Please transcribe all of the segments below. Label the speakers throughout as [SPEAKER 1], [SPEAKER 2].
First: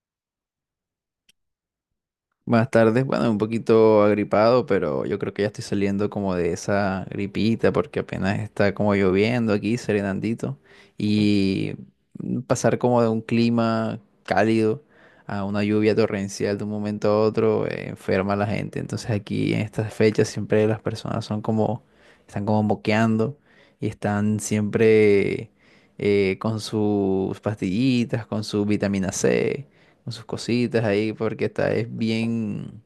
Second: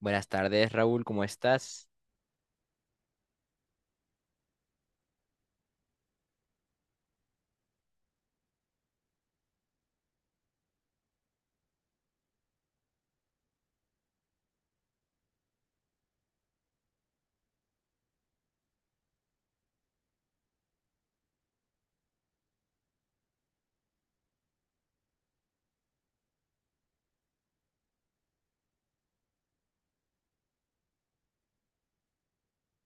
[SPEAKER 1] Buenas tardes, Raúl, ¿cómo estás?
[SPEAKER 2] Buenas tardes, bueno, un poquito agripado, pero yo creo que ya estoy saliendo como de esa gripita porque apenas está como lloviendo aquí, serenandito, y pasar como de un clima cálido a una lluvia torrencial de un momento a otro enferma a la gente. Entonces aquí en estas fechas siempre las personas son como, están como moqueando y están siempre con sus pastillitas, con su vitamina C con sus cositas ahí, porque es bien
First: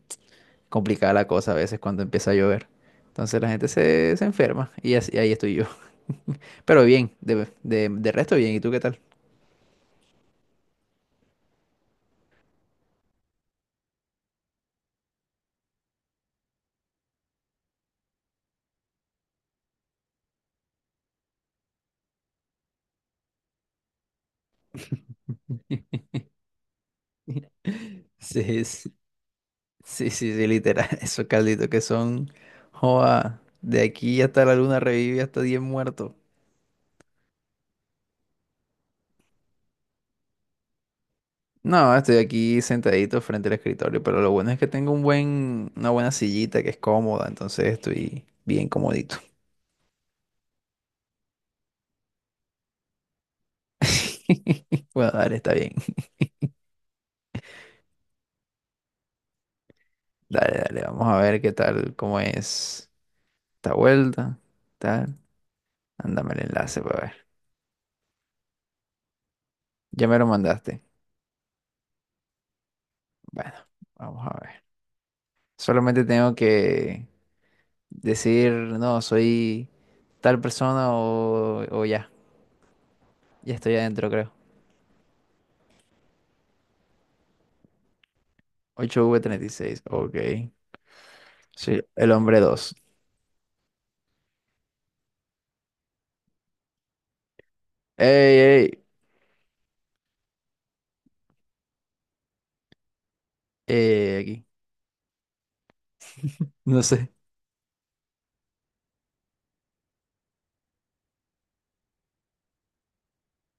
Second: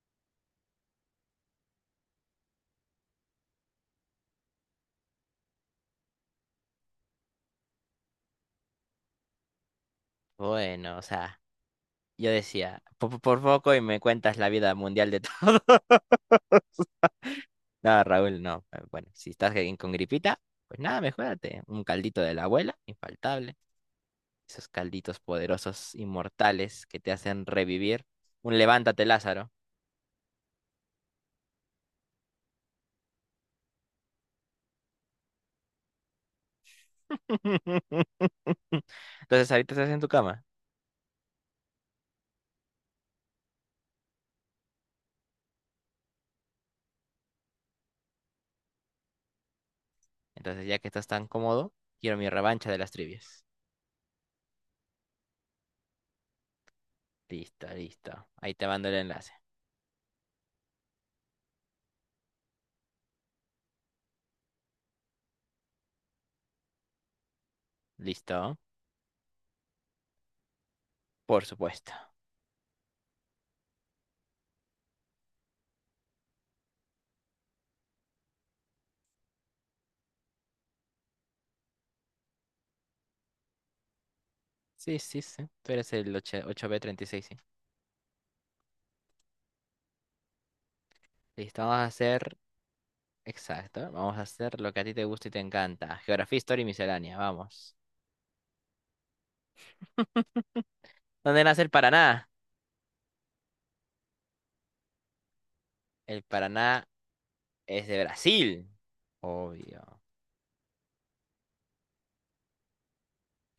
[SPEAKER 2] complicada la cosa a veces cuando empieza a llover. Entonces la gente se enferma y ahí estoy yo. Pero bien, de resto bien, ¿y tú qué tal?
[SPEAKER 1] Bueno, o sea, yo decía, por poco y me cuentas la vida mundial de todos. No, Raúl, no. Bueno, si estás ahí con gripita, pues nada, mejórate. Un caldito de la abuela, infaltable. Esos calditos poderosos, inmortales, que te hacen revivir.
[SPEAKER 2] Sí,
[SPEAKER 1] Un
[SPEAKER 2] sí, sí,
[SPEAKER 1] levántate, Lázaro.
[SPEAKER 2] sí, sí, literal, esos calditos que son, joa, de aquí hasta la luna revive hasta 10 muertos.
[SPEAKER 1] Entonces, ahorita estás en tu cama.
[SPEAKER 2] No, estoy aquí sentadito frente al escritorio, pero lo bueno es que tengo una buena sillita que es cómoda, entonces estoy bien comodito.
[SPEAKER 1] Entonces, ya que estás tan cómodo, quiero mi revancha de las trivias.
[SPEAKER 2] Bueno, dale, está bien.
[SPEAKER 1] Listo, listo. Ahí te mando el enlace.
[SPEAKER 2] Dale, dale, vamos a ver qué tal, cómo es esta vuelta, tal. Ándame el enlace para ver.
[SPEAKER 1] ¿Listo?
[SPEAKER 2] Ya me lo mandaste.
[SPEAKER 1] Por supuesto.
[SPEAKER 2] Bueno, vamos a ver. Solamente tengo que decir, no, soy tal persona o ya. Ya estoy adentro, creo.
[SPEAKER 1] Sí, sí, sí. Tú eres el 8 8B36, sí.
[SPEAKER 2] 8 v treinta y seis. OK.
[SPEAKER 1] Listo, vamos
[SPEAKER 2] Sí,
[SPEAKER 1] a
[SPEAKER 2] el
[SPEAKER 1] hacer.
[SPEAKER 2] hombre dos.
[SPEAKER 1] Exacto. Vamos a hacer lo que a ti te gusta y te encanta. Geografía, historia y miscelánea. Vamos.
[SPEAKER 2] ¡Ey, ey!
[SPEAKER 1] ¿Dónde nace el Paraná?
[SPEAKER 2] Aquí.
[SPEAKER 1] El
[SPEAKER 2] No
[SPEAKER 1] Paraná
[SPEAKER 2] sé.
[SPEAKER 1] es de Brasil. Obvio.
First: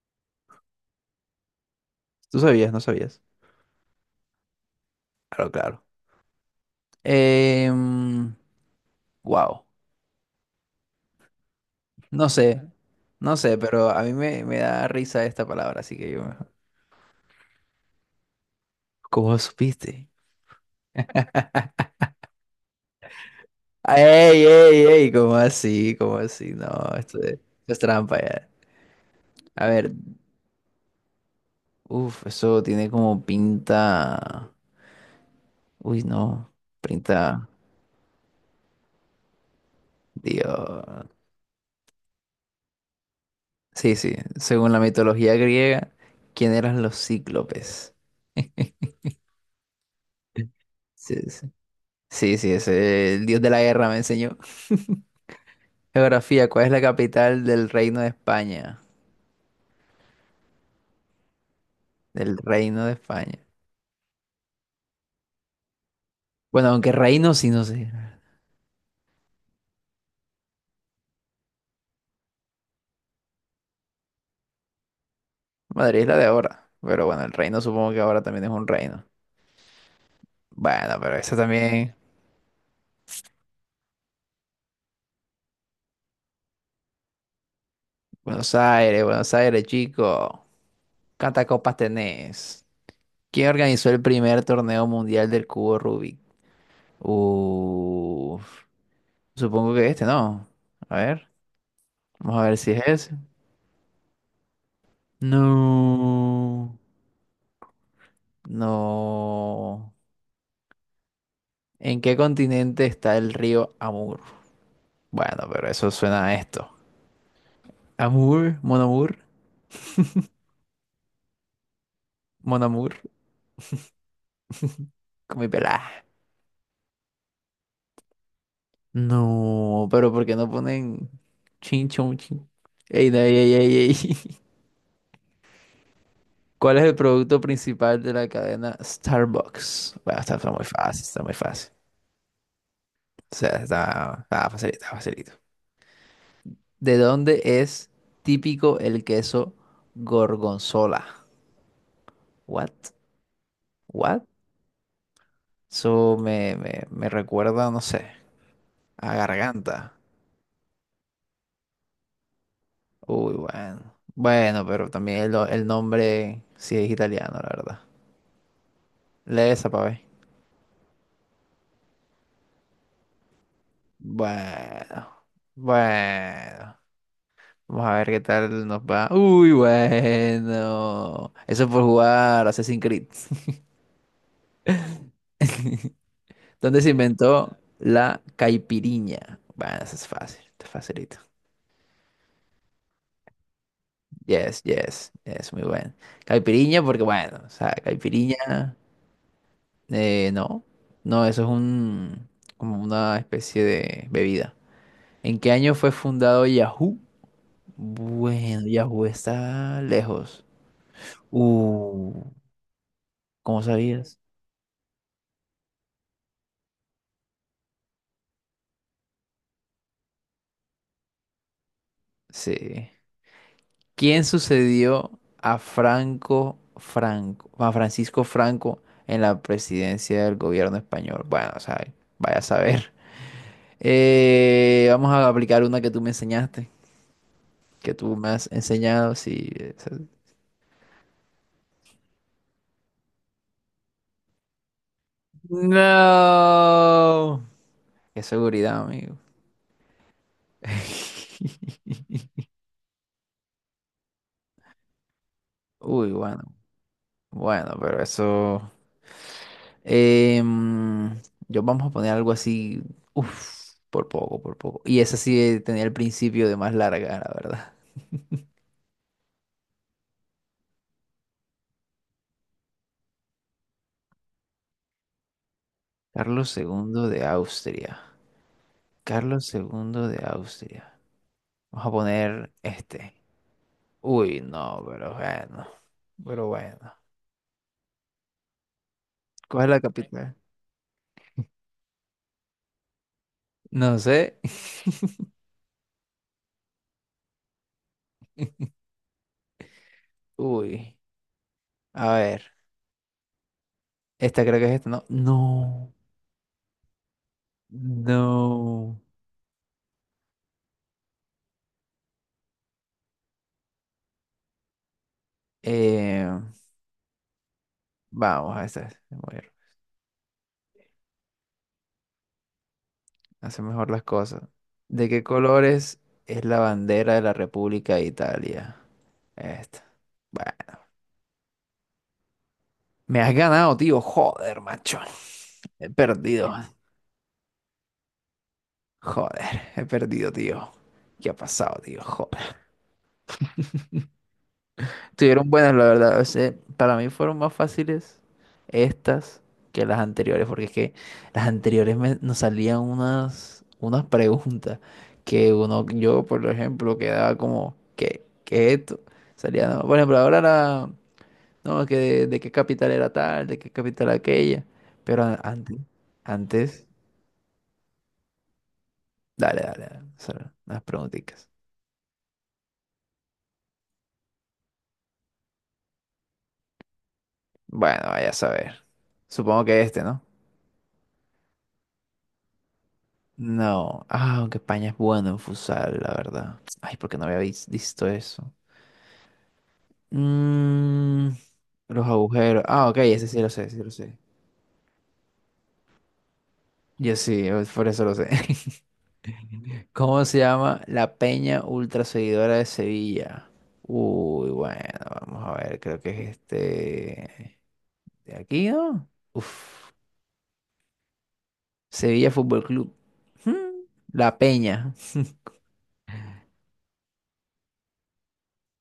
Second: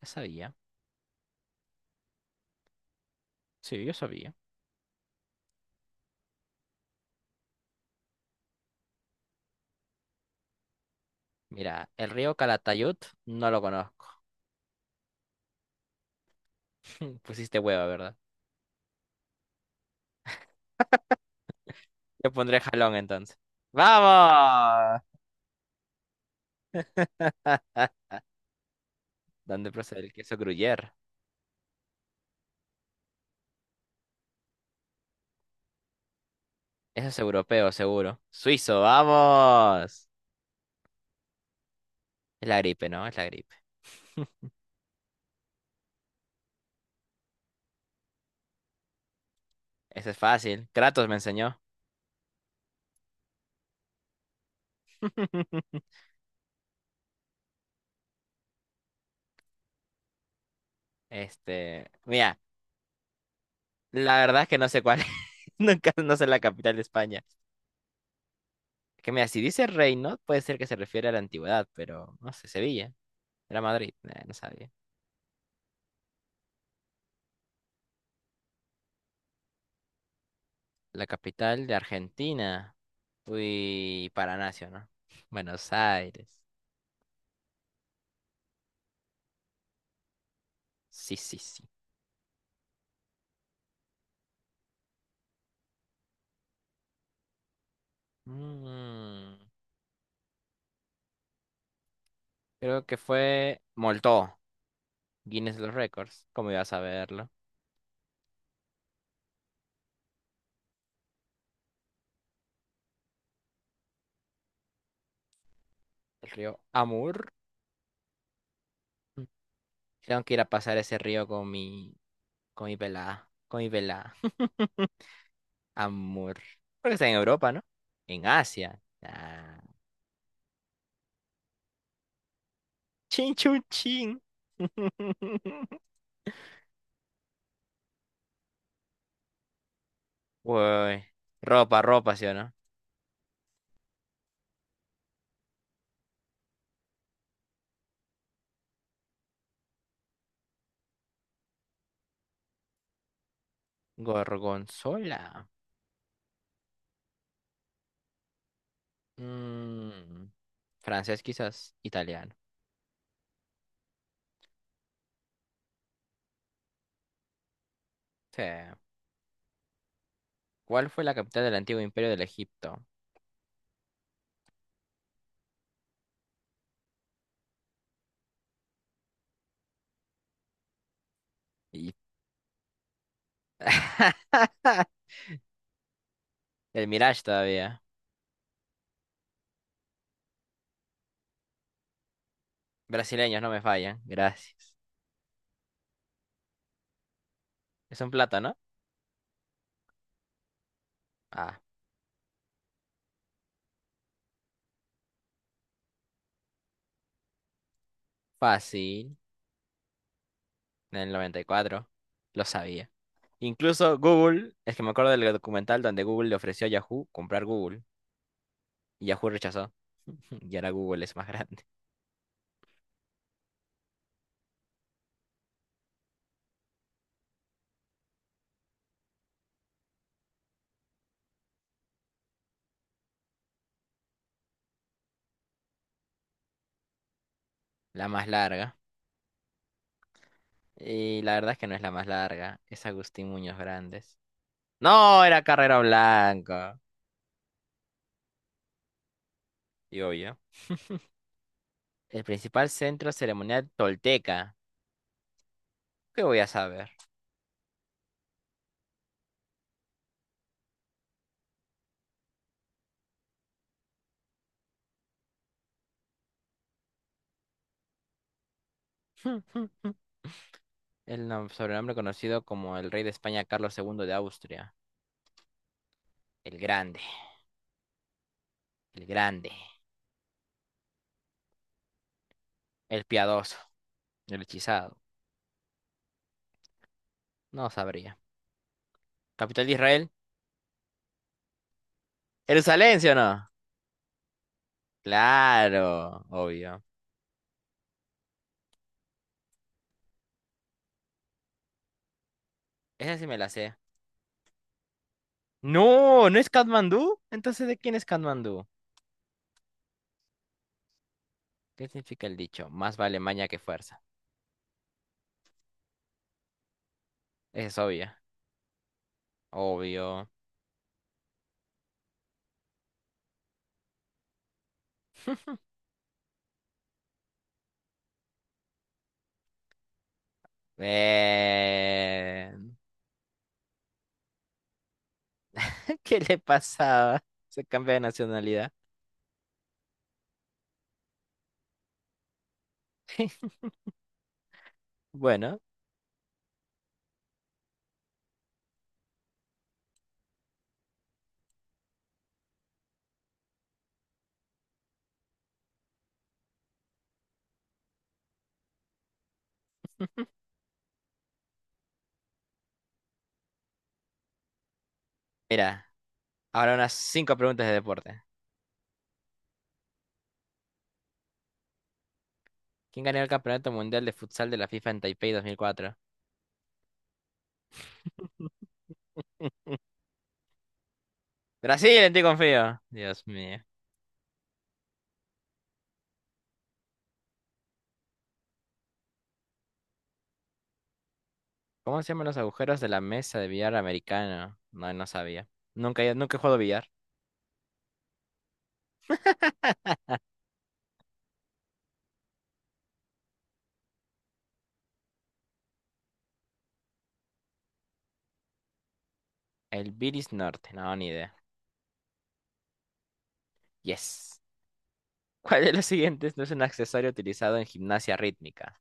[SPEAKER 1] Yo sabía.
[SPEAKER 2] Tú sabías, no sabías.
[SPEAKER 1] Sí, yo sabía.
[SPEAKER 2] Claro, claro. Em, wow.
[SPEAKER 1] Mira, el
[SPEAKER 2] No
[SPEAKER 1] río
[SPEAKER 2] sé,
[SPEAKER 1] Calatayud
[SPEAKER 2] no
[SPEAKER 1] no
[SPEAKER 2] sé,
[SPEAKER 1] lo
[SPEAKER 2] pero a
[SPEAKER 1] conozco.
[SPEAKER 2] mí me da risa esta palabra, así que yo.
[SPEAKER 1] Pusiste hueva, ¿verdad?
[SPEAKER 2] ¿Cómo supiste?
[SPEAKER 1] Yo pondré jalón entonces.
[SPEAKER 2] ¡Ey, ey,
[SPEAKER 1] ¡Vamos!
[SPEAKER 2] ey! ¿Cómo así? ¿Cómo así? No, esto es trampa ya. A
[SPEAKER 1] ¿Dónde
[SPEAKER 2] ver,
[SPEAKER 1] procede el queso gruyère?
[SPEAKER 2] uff, eso tiene como pinta. Uy, no,
[SPEAKER 1] Eso es
[SPEAKER 2] pinta.
[SPEAKER 1] europeo, seguro. Suizo, vamos.
[SPEAKER 2] Dios.
[SPEAKER 1] Es la gripe, ¿no? Es la gripe.
[SPEAKER 2] Sí, sí, según la mitología griega, ¿quién eran los cíclopes?
[SPEAKER 1] Ese es fácil. Kratos me
[SPEAKER 2] Sí, sí,
[SPEAKER 1] enseñó.
[SPEAKER 2] sí, sí, ese, el dios de la guerra me enseñó. Geografía, ¿cuál es la capital del Reino de España?
[SPEAKER 1] Este,
[SPEAKER 2] Del
[SPEAKER 1] mira,
[SPEAKER 2] reino de España.
[SPEAKER 1] la verdad es que no sé cuál es. Nunca no sé la
[SPEAKER 2] Bueno,
[SPEAKER 1] capital de
[SPEAKER 2] aunque
[SPEAKER 1] España.
[SPEAKER 2] reino sí, no sé.
[SPEAKER 1] Que mira, si dice reino, puede ser que se refiere a la antigüedad, pero no sé, Sevilla. Era Madrid, no sabía.
[SPEAKER 2] Madrid es la de ahora. Pero bueno, el reino supongo que ahora también es un reino. Bueno,
[SPEAKER 1] La
[SPEAKER 2] pero eso
[SPEAKER 1] capital de
[SPEAKER 2] también.
[SPEAKER 1] Argentina. Uy, Paranacio, ¿no? Buenos Aires.
[SPEAKER 2] Buenos Aires, Buenos Aires, chico.
[SPEAKER 1] Sí, sí,
[SPEAKER 2] ¿Cuántas
[SPEAKER 1] sí.
[SPEAKER 2] copas tenés? ¿Quién organizó el primer torneo mundial del cubo Rubik? Uf,
[SPEAKER 1] Mm,
[SPEAKER 2] supongo que este, ¿no? A ver, vamos a ver si
[SPEAKER 1] creo
[SPEAKER 2] es
[SPEAKER 1] que
[SPEAKER 2] ese.
[SPEAKER 1] fue Moltó, Guinness de los Récords. ¿Cómo iba a
[SPEAKER 2] No,
[SPEAKER 1] saberlo?
[SPEAKER 2] no. ¿En qué continente está el río Amur? Bueno, pero eso suena
[SPEAKER 1] El
[SPEAKER 2] a
[SPEAKER 1] río
[SPEAKER 2] esto.
[SPEAKER 1] Amur.
[SPEAKER 2] Amour, Mon Amour,
[SPEAKER 1] Mm. Tengo que ir a pasar ese río con mi
[SPEAKER 2] Mon
[SPEAKER 1] Con mi
[SPEAKER 2] Amour,
[SPEAKER 1] pelada, con mi pelada.
[SPEAKER 2] con mi pelada.
[SPEAKER 1] Amor. Porque está en Europa, ¿no? En Asia. Ah.
[SPEAKER 2] No, pero ¿por qué no ponen chin chon chin? Ey, no,
[SPEAKER 1] Chin,
[SPEAKER 2] ey,
[SPEAKER 1] chun,
[SPEAKER 2] ey, ey,
[SPEAKER 1] chin.
[SPEAKER 2] ey. ¿Cuál es el producto principal de la cadena Starbucks? Bueno, está muy fácil,
[SPEAKER 1] Uy.
[SPEAKER 2] está muy fácil.
[SPEAKER 1] Ropa, ropa, ¿sí o no?
[SPEAKER 2] O sea, está facilito, está facilito. ¿De dónde es típico el queso gorgonzola? What? What?
[SPEAKER 1] Gorgonzola.
[SPEAKER 2] Eso me recuerda, no sé, a garganta.
[SPEAKER 1] Mm, francés, quizás. Italiano.
[SPEAKER 2] Uy, bueno. Bueno, pero también el nombre sí es italiano, la verdad.
[SPEAKER 1] Sí.
[SPEAKER 2] Lee esa para ver.
[SPEAKER 1] ¿Cuál fue la capital del antiguo imperio del Egipto?
[SPEAKER 2] Bueno. Bueno. Vamos a ver qué tal nos va. Uy, bueno. Eso es por
[SPEAKER 1] Y-
[SPEAKER 2] jugar Assassin's Creed. ¿Dónde
[SPEAKER 1] El
[SPEAKER 2] se
[SPEAKER 1] Mirage
[SPEAKER 2] inventó
[SPEAKER 1] todavía.
[SPEAKER 2] la caipiriña? Bueno, eso es fácil, está facilito.
[SPEAKER 1] Brasileños no me fallan.
[SPEAKER 2] Yes,
[SPEAKER 1] Gracias.
[SPEAKER 2] yes, es muy bueno. Caipiriña, porque bueno, o sea,
[SPEAKER 1] Es un plátano.
[SPEAKER 2] caipiriña, no, no, eso es
[SPEAKER 1] Ah,
[SPEAKER 2] como una especie de bebida. ¿En qué año fue fundado Yahoo? Bueno, Yahoo
[SPEAKER 1] fácil.
[SPEAKER 2] está lejos.
[SPEAKER 1] En el noventa y cuatro,
[SPEAKER 2] Uh,
[SPEAKER 1] lo sabía.
[SPEAKER 2] ¿Cómo
[SPEAKER 1] Incluso
[SPEAKER 2] sabías?
[SPEAKER 1] Google, es que me acuerdo del documental donde Google le ofreció a Yahoo comprar Google y Yahoo rechazó. Y ahora Google es más grande.
[SPEAKER 2] Sí. ¿Quién sucedió a Francisco Franco en la presidencia del gobierno español? Bueno, o sea, vaya a saber. Vamos a aplicar una que tú me enseñaste, que
[SPEAKER 1] La
[SPEAKER 2] tú me
[SPEAKER 1] más
[SPEAKER 2] has
[SPEAKER 1] larga.
[SPEAKER 2] enseñado, sí.
[SPEAKER 1] Y la verdad es que no es la más larga, es Agustín Muñoz Grandes. No, era Carrera Blanca.
[SPEAKER 2] No. Qué seguridad, amigo.
[SPEAKER 1] Y obvio. El principal centro ceremonial tolteca.
[SPEAKER 2] Uy,
[SPEAKER 1] ¿Qué voy
[SPEAKER 2] bueno.
[SPEAKER 1] a saber?
[SPEAKER 2] Bueno, pero eso. em, yo vamos a poner algo así. Uf, por poco, por poco. Y esa sí tenía el principio de más larga, la verdad.
[SPEAKER 1] El sobrenombre conocido como el rey de España Carlos II de Austria.
[SPEAKER 2] Carlos
[SPEAKER 1] El grande,
[SPEAKER 2] II de Austria.
[SPEAKER 1] el
[SPEAKER 2] Carlos
[SPEAKER 1] grande,
[SPEAKER 2] II de Austria. Vamos a poner
[SPEAKER 1] el
[SPEAKER 2] este.
[SPEAKER 1] piadoso,
[SPEAKER 2] Uy,
[SPEAKER 1] el
[SPEAKER 2] no,
[SPEAKER 1] hechizado.
[SPEAKER 2] pero bueno. Pero bueno.
[SPEAKER 1] No sabría.
[SPEAKER 2] ¿Cuál
[SPEAKER 1] Capital
[SPEAKER 2] es
[SPEAKER 1] de
[SPEAKER 2] la
[SPEAKER 1] Israel.
[SPEAKER 2] capital?
[SPEAKER 1] ¿Jerusalén, sí o no?
[SPEAKER 2] No sé.
[SPEAKER 1] Claro, obvio.
[SPEAKER 2] Uy. A ver.
[SPEAKER 1] Esa sí me la sé.
[SPEAKER 2] Esta creo que es esta, ¿no? No.
[SPEAKER 1] No, ¿no es Katmandú? Entonces, ¿de quién es Katmandú?
[SPEAKER 2] No.
[SPEAKER 1] ¿Qué significa el dicho? Más vale maña que fuerza.
[SPEAKER 2] Eh,
[SPEAKER 1] Esa es obvia.
[SPEAKER 2] Vamos a esta.
[SPEAKER 1] Obvio.
[SPEAKER 2] Hace mejor las cosas. ¿De qué colores es la bandera de la República de Italia? Esta. Bueno,
[SPEAKER 1] Eh...
[SPEAKER 2] me has ganado, tío. Joder, macho. He
[SPEAKER 1] ¿Qué le
[SPEAKER 2] perdido.
[SPEAKER 1] pasaba? Se cambia de nacionalidad.
[SPEAKER 2] Joder, he perdido, tío. ¿Qué ha pasado, tío? Joder. Estuvieron
[SPEAKER 1] Bueno,
[SPEAKER 2] buenas, la verdad. O sea, para mí fueron más fáciles estas que las anteriores, porque es que las anteriores nos salían unas preguntas que uno, yo por ejemplo, quedaba como, ¿qué es esto? Salía, no, por ejemplo, ahora era, no, que de qué capital era tal, de qué capital aquella, pero
[SPEAKER 1] mira, ahora
[SPEAKER 2] antes,
[SPEAKER 1] unas 5 preguntas de deporte.
[SPEAKER 2] dale, dale, dale, solo las preguntitas.
[SPEAKER 1] ¿Quién ganó el Campeonato Mundial de Futsal de la FIFA en Taipei 2004?
[SPEAKER 2] Bueno, vaya a saber. Supongo que este, ¿no?
[SPEAKER 1] Brasil, en ti confío. Dios mío.
[SPEAKER 2] No, ah, aunque España es bueno en futsal, la verdad. Ay, porque no había visto eso. Mm,
[SPEAKER 1] ¿Cómo
[SPEAKER 2] los
[SPEAKER 1] se llaman los
[SPEAKER 2] agujeros.
[SPEAKER 1] agujeros
[SPEAKER 2] Ah,
[SPEAKER 1] de
[SPEAKER 2] OK,
[SPEAKER 1] la
[SPEAKER 2] ese
[SPEAKER 1] mesa
[SPEAKER 2] sí
[SPEAKER 1] de
[SPEAKER 2] lo sé,
[SPEAKER 1] billar
[SPEAKER 2] sí lo sé.
[SPEAKER 1] americano? No, no sabía. Nunca, nunca he jugado billar.
[SPEAKER 2] Yo sí, por eso lo sé. ¿Cómo se llama la peña ultra seguidora de Sevilla? Uy, bueno, vamos a ver, creo que es este de aquí, ¿no? Uf,
[SPEAKER 1] El Bilis Norte, no, ni idea.
[SPEAKER 2] Sevilla Fútbol Club. Hmm, La
[SPEAKER 1] Yes.
[SPEAKER 2] peña.
[SPEAKER 1] ¿Cuál de los siguientes no es un accesorio utilizado en gimnasia rítmica?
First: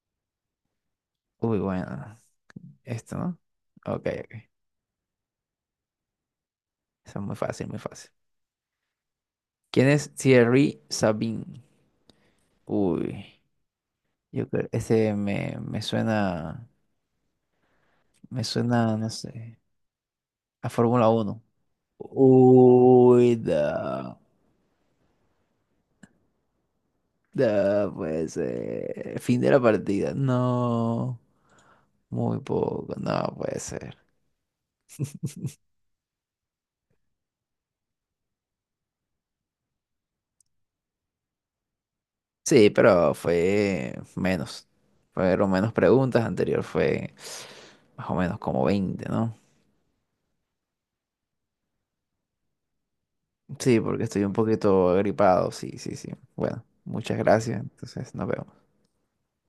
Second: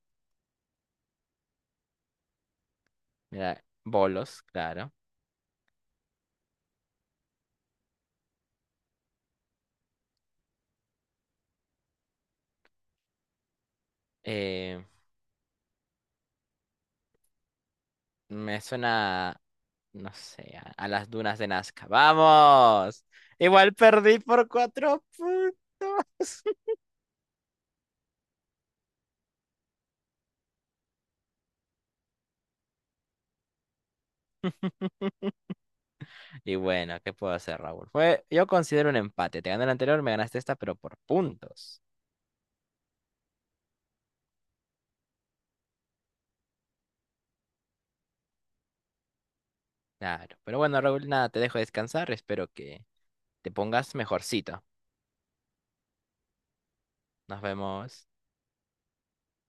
[SPEAKER 2] Uy, bueno, esto, ¿no?
[SPEAKER 1] Mira,
[SPEAKER 2] OK,
[SPEAKER 1] bolos,
[SPEAKER 2] OK.
[SPEAKER 1] claro.
[SPEAKER 2] Eso es muy fácil, muy fácil. ¿Quién es Thierry Sabine? Uy, yo creo,
[SPEAKER 1] Eh,
[SPEAKER 2] ese me me
[SPEAKER 1] me
[SPEAKER 2] suena, no sé,
[SPEAKER 1] suena, no sé,
[SPEAKER 2] a
[SPEAKER 1] a
[SPEAKER 2] Fórmula
[SPEAKER 1] las dunas
[SPEAKER 2] Uno.
[SPEAKER 1] de Nazca. ¡Vamos!
[SPEAKER 2] Uy,
[SPEAKER 1] Igual
[SPEAKER 2] no,
[SPEAKER 1] perdí por 4 puntos.
[SPEAKER 2] no puede ser. Fin de la partida. No, muy poco, no puede ser.
[SPEAKER 1] Y bueno, ¿qué puedo hacer, Raúl? Fue, yo considero un empate. Te gané el anterior, me ganaste esta, pero por puntos.
[SPEAKER 2] Sí, pero fue menos. Fueron menos preguntas, anterior fue más o menos como 20, ¿no?
[SPEAKER 1] Claro. Pero bueno, Raúl, nada, te dejo descansar. Espero que te
[SPEAKER 2] Sí,
[SPEAKER 1] pongas
[SPEAKER 2] porque estoy un
[SPEAKER 1] mejorcito.
[SPEAKER 2] poquito agripado, sí, sí, sí. Bueno, muchas
[SPEAKER 1] Nos
[SPEAKER 2] gracias,
[SPEAKER 1] vemos.
[SPEAKER 2] entonces nos vemos.